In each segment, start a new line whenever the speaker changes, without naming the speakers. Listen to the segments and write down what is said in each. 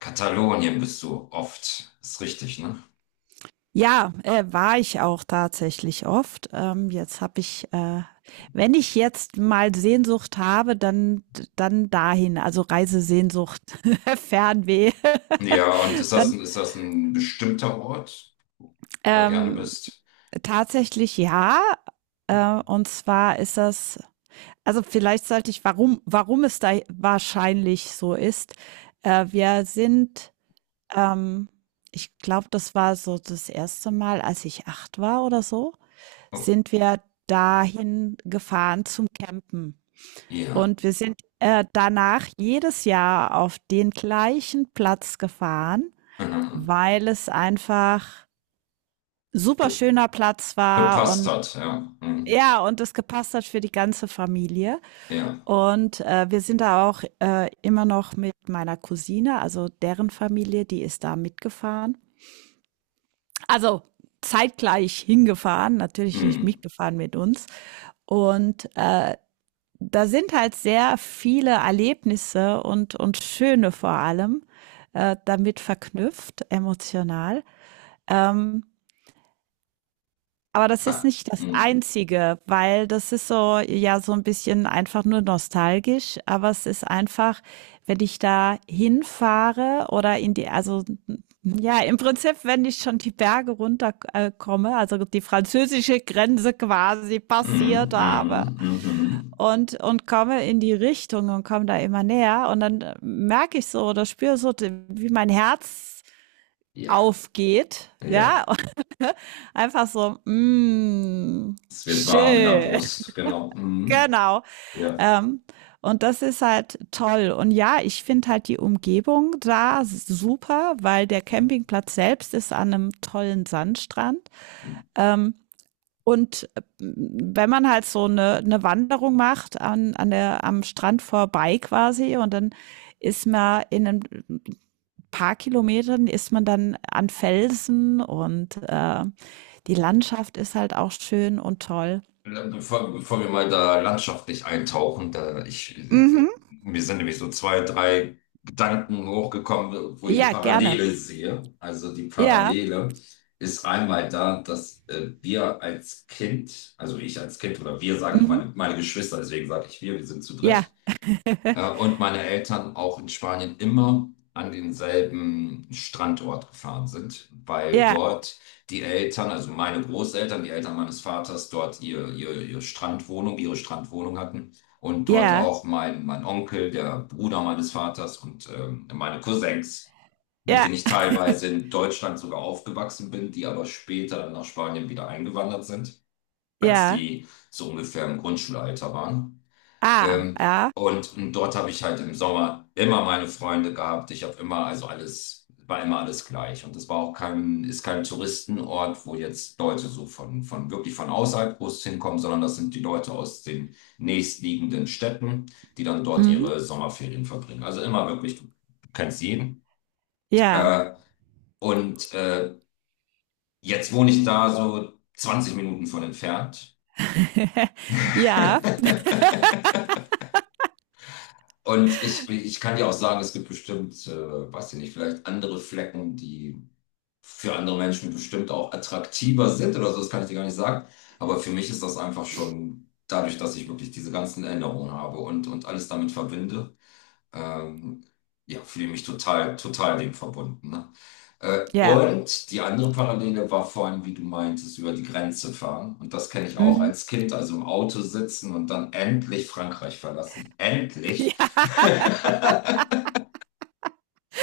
Katalonien bist du oft. Ist richtig, ne?
Ja, war ich auch tatsächlich oft. Jetzt habe ich, wenn ich jetzt mal Sehnsucht habe, dann dahin, also Reisesehnsucht, Fernweh,
Ja, und ist das,
dann
ist das ein bestimmter Ort, wo du gerne
ähm,
bist?
tatsächlich ja. Und zwar ist das, also vielleicht sollte ich, warum es da wahrscheinlich so ist. Wir sind ähm, Ich glaube, das war so das erste Mal, als ich 8 war oder so,
Oh,
sind wir dahin gefahren zum Campen.
ja.
Und wir sind danach jedes Jahr auf den gleichen Platz gefahren,
Mhm.
weil es einfach super
Ge
schöner Platz war
gepasst
und
hat, ja. Mhm.
ja, und es gepasst hat für die ganze Familie.
Ja.
Und wir sind da auch immer noch mit meiner Cousine, also deren Familie, die ist da mitgefahren. Also zeitgleich hingefahren, natürlich nicht
Mhm.
mitgefahren mit uns. Und da sind halt sehr viele Erlebnisse und schöne vor allem damit verknüpft, emotional. Ähm, aber das ist
Ha.
nicht das
Mhm.
Einzige, weil das ist so, ja, so ein bisschen einfach nur nostalgisch, aber es ist einfach, wenn ich da hinfahre oder in die, also ja, im Prinzip, wenn ich schon die Berge runterkomme, also die französische Grenze quasi
Mhm.
passiert habe,
Mhm. Mhm.
und komme in die Richtung und komme da immer näher. Und dann merke ich so oder spüre so, wie mein Herz
Ja.
aufgeht.
Ja.
Ja, und einfach so,
Es wird warm in der
schön,
Brust, genau. Mhm.
genau.
Ja.
Ähm, und das ist halt toll. Und ja, ich finde halt die Umgebung da super, weil der
Mhm.
Campingplatz selbst ist an einem tollen Sandstrand. Ähm, Und wenn man halt so eine Wanderung macht am Strand vorbei quasi und dann ist man in ein paar Kilometern ist man dann an Felsen und die Landschaft ist halt auch schön und toll.
Bevor wir mal da landschaftlich eintauchen, da ich,
Mhm.
mir sind nämlich so zwei, drei Gedanken hochgekommen, wo ich eine
Ja, gerne.
Parallele sehe. Also die
Ja.
Parallele ist einmal da, dass wir als Kind, also ich als Kind oder wir, sage ich
Mhm.
meine Geschwister, deswegen sage ich wir sind zu
Ja.
dritt. Und meine Eltern auch in Spanien immer an denselben Standort gefahren sind, weil
Ja.
dort die Eltern, also meine Großeltern, die Eltern meines Vaters, dort ihre Strandwohnung hatten. Und dort
Ja.
auch mein Onkel, der Bruder meines Vaters und meine Cousins, mit
Ja.
denen ich teilweise in Deutschland sogar aufgewachsen bin, die aber später dann nach Spanien wieder eingewandert sind, als
Ja.
die so ungefähr im Grundschulalter waren.
Ah.
Ähm,
Ja.
und dort habe ich halt im Sommer immer meine Freunde gehabt. Ich habe immer, also alles, war immer alles gleich. Und das war auch kein, ist kein Touristenort, wo jetzt Leute so von wirklich von außerhalb groß hinkommen, sondern das sind die Leute aus den nächstliegenden Städten, die dann dort
Mhm.
ihre Sommerferien verbringen. Also immer wirklich, du kennst jeden.
Ja.
Äh, und jetzt wohne ich da so 20 Minuten von entfernt.
Ja.
Und ich kann dir auch sagen, es gibt bestimmt, weiß ich nicht, vielleicht andere Flecken, die für andere Menschen bestimmt auch attraktiver sind oder so, das kann ich dir gar nicht sagen. Aber für mich ist das einfach schon dadurch, dass ich wirklich diese ganzen Erinnerungen habe und alles damit verbinde, ähm, ja, fühle mich total, total dem verbunden. Ne? Äh,
Ja.
und die andere Parallele war vorhin, wie du meintest, über die Grenze fahren. Und das kenne ich auch
Mhm.
als Kind, also im Auto sitzen und dann endlich Frankreich verlassen. Endlich!
Ja.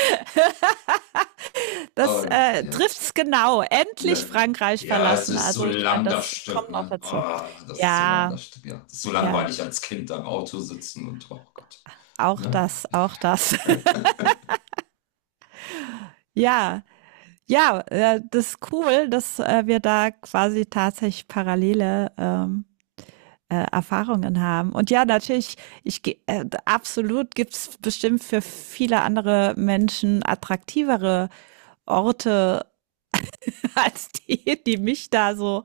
Das
Und ja,
trifft's genau.
ja.
Endlich Frankreich
Ja, es
verlassen.
ist so
Also ich meine,
lang das
das
Stück,
kommt noch
ne?
dazu.
Ah, das ist so lang
Ja,
das Stück, ja. Das ist so
ja,
langweilig als Kind am Auto sitzen und oh Gott,
auch
ne?
das, auch das. Ja, ja, das ist cool, dass wir da quasi tatsächlich parallele Erfahrungen haben. Und ja, natürlich, absolut gibt's bestimmt für viele andere Menschen attraktivere Orte als die, die mich da so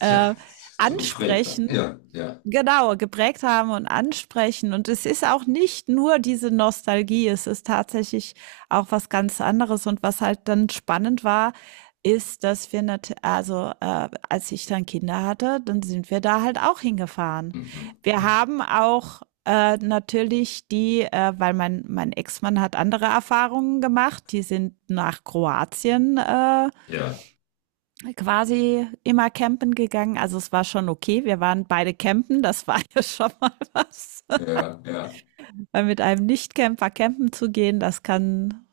Tja, so geprägt dann.
ansprechen.
Ja, ja.
Genau, geprägt haben und ansprechen. Und es ist auch nicht nur diese Nostalgie, es ist tatsächlich auch was ganz anderes. Und was halt dann spannend war, ist, dass wir nat also als ich dann Kinder hatte, dann sind wir da halt auch hingefahren.
Mhm,
Wir
ja.
haben auch natürlich die, weil mein Ex-Mann hat andere Erfahrungen gemacht. Die sind nach Kroatien
Ja,
quasi immer campen gegangen. Also es war schon okay. Wir waren beide campen. Das war ja schon mal was.
ja, ja.
Weil mit einem Nicht-Camper campen zu gehen, das kann,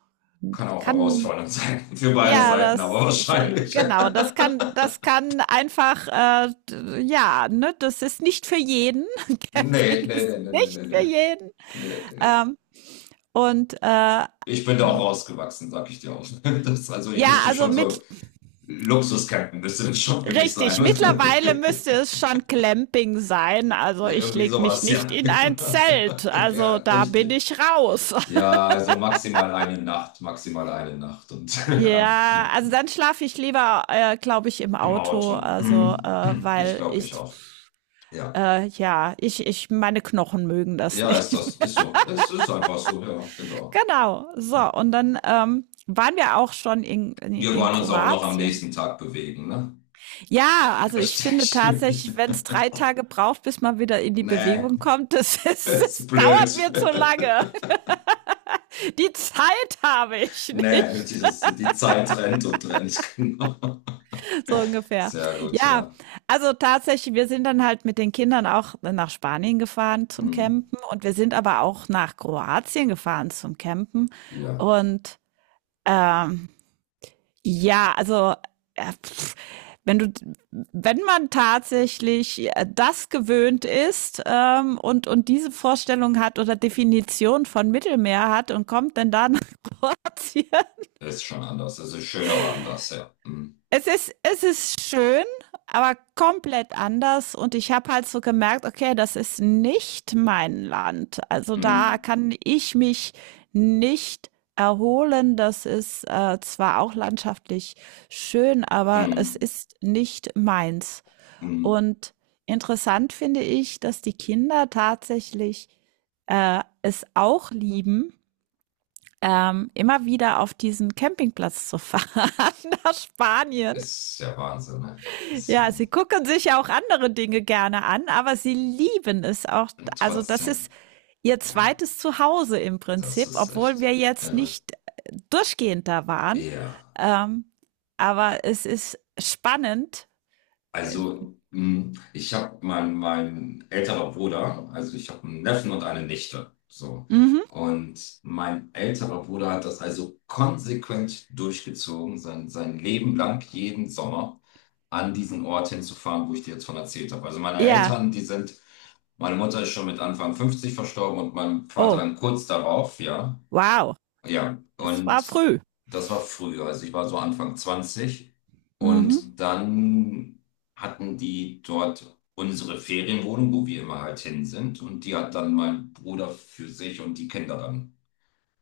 Kann auch
kann,
herausfordernd sein für beide
ja,
Seiten, aber
das,
wahrscheinlich.
genau, das kann einfach, ja, ne, das ist nicht für jeden.
Nee,
Camping
nee,
ist
nee, nee, nee,
nicht für
nee,
jeden.
nee, nee. Nee.
Ähm, und
Ich bin da auch rausgewachsen, sag ich dir auch. Das, also ich
ja,
müsste
also
schon
mit.
so Luxuscampen, müsste das schon für mich sein.
Richtig, mittlerweile müsste es schon Clamping sein. Also ich
Irgendwie
lege mich
sowas,
nicht
ja.
in ein Zelt.
Ja,
Also da bin
richtig.
ich raus.
Ja, also maximal eine Nacht und ja,
Ja, also
genau.
dann schlafe ich lieber, glaube ich, im
Im
Auto.
Auto.
Also,
Ich
weil
glaube,
ich,
ich auch. Ja.
ja, ich, meine Knochen mögen das
Ja,
nicht.
ist das, ist so. Es ist einfach so, ja, genau.
Genau. So, und dann waren wir auch schon in, in,
Wir
in
wollen uns auch noch am
Kroatien.
nächsten Tag bewegen, ne?
Ja, also ich finde
Richtig.
tatsächlich, wenn es 3 Tage braucht, bis man wieder in die
Nee,
Bewegung kommt, das, ist,
ist
das dauert mir zu
blöd.
lange. Die Zeit habe ich
Nee, die,
nicht.
das, die Zeit rennt und rennt, genau.
So ungefähr.
Sehr gut,
Ja,
ja.
also tatsächlich, wir sind dann halt mit den Kindern auch nach Spanien gefahren zum
Mhm.
Campen und wir sind aber auch nach Kroatien gefahren zum Campen.
Ja,
Und ähm, ja, also, äh, pff, wenn du wenn man tatsächlich das gewöhnt ist, und diese Vorstellung hat oder Definition von Mittelmeer hat und kommt dann da nach Kroatien.
ist schon anders. Es ist schön, aber anders, ja. Mhm.
Es ist schön, aber komplett anders und ich habe halt so gemerkt: „Okay, das ist nicht mein Land.“ Also, da
Mhm.
kann ich mich nicht erholen. Das ist, zwar auch landschaftlich schön, aber es
Mhm.
ist nicht meins.
Mhm.
Und interessant finde ich, dass die Kinder tatsächlich, es auch lieben, immer wieder auf diesen Campingplatz zu fahren nach Spanien.
Ist ja Wahnsinn, ne? Ist ja
Ja, sie
Wahnsinn.
gucken sich ja auch andere Dinge gerne an, aber sie lieben es auch.
Und
Also das ist
trotzdem,
ihr
ja,
zweites Zuhause im
das
Prinzip,
ist
obwohl
echt
wir jetzt
irre.
nicht durchgehend da waren.
Ja.
Ähm, aber es ist spannend.
Also, ich habe mein, älterer Bruder, also ich habe einen Neffen und eine Nichte. So.
Mhm.
Und mein älterer Bruder hat das also konsequent durchgezogen, sein Leben lang, jeden Sommer an diesen Ort hinzufahren, wo ich dir jetzt von erzählt habe. Also meine
Ja,
Eltern, die sind, meine Mutter ist schon mit Anfang 50 verstorben und mein Vater
oh,
dann kurz darauf, ja.
wow,
Ja,
das war
und
früh.
das war früher. Also ich war so Anfang 20
Mhm.
und dann hatten die dort unsere Ferienwohnung, wo wir immer halt hin sind. Und die hat dann mein Bruder für sich und die Kinder dann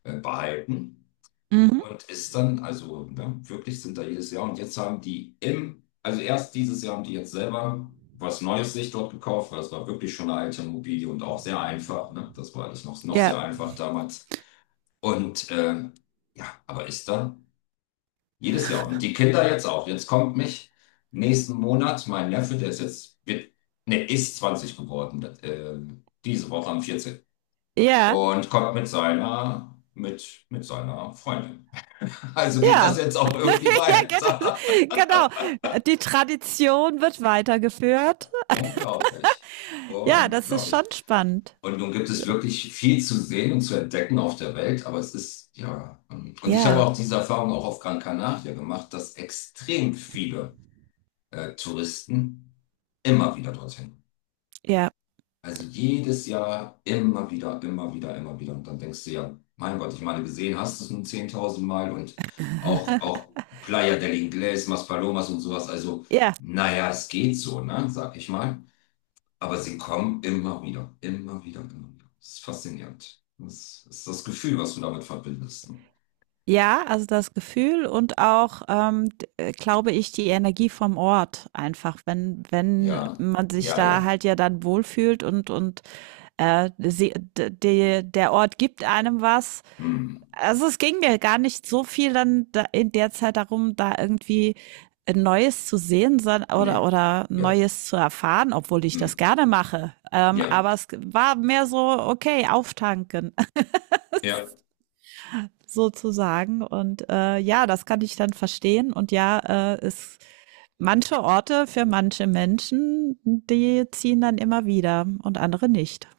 behalten.
Mhm.
Und ist dann, also ne, wirklich sind da jedes Jahr. Und jetzt haben die im, also erst dieses Jahr haben die jetzt selber was Neues sich dort gekauft, weil es war wirklich schon eine alte Immobilie und auch sehr einfach. Ne? Das war alles noch,
Ja.
sehr einfach damals. Und ja, aber ist da jedes Jahr. Und die Kinder jetzt auch. Jetzt kommt mich nächsten Monat mein Neffe, der ist jetzt, wird, ne, ist 20 geworden, diese Woche am 14.
Ja,
Und kommt mit seiner Freundin. Also geht
ja,
das jetzt auch irgendwie
ja,
weiter.
genau. Die Tradition wird weitergeführt.
Unglaublich.
Ja, das ist schon
Unglaublich.
spannend.
Und nun gibt es wirklich viel zu sehen und zu entdecken auf der Welt, aber es ist, ja. Und ich habe
Ja,
auch diese Erfahrung auch auf Gran Canaria gemacht, dass extrem viele Touristen immer wieder dorthin.
ja,
Also jedes Jahr immer wieder, immer wieder, immer wieder. Und dann denkst du ja, mein Gott, ich meine, gesehen hast du es nun 10.000 Mal und auch Playa del Inglés, Maspalomas und sowas. Also,
ja.
naja, es geht so, ne, sag ich mal. Aber sie kommen immer wieder, immer wieder, immer wieder. Das ist faszinierend. Das ist das Gefühl, was du damit verbindest. Ne?
Ja, also das Gefühl und auch, d glaube ich, die Energie vom Ort einfach, wenn
Ja,
man sich
ja,
da
ja.
halt ja dann wohlfühlt und, sie d de der Ort gibt einem was.
Hm.
Also, es ging mir gar nicht so viel dann da in der Zeit darum, da irgendwie, Neues zu sehen, son
Nee.
oder
Ja.
Neues zu erfahren, obwohl ich das
Hm.
gerne mache.
Ja.
Aber es war mehr so: „Okay, auftanken.“
Ja.
sozusagen. Und ja, das kann ich dann verstehen. Und ja, ist manche Orte für manche Menschen, die ziehen dann immer wieder und andere nicht.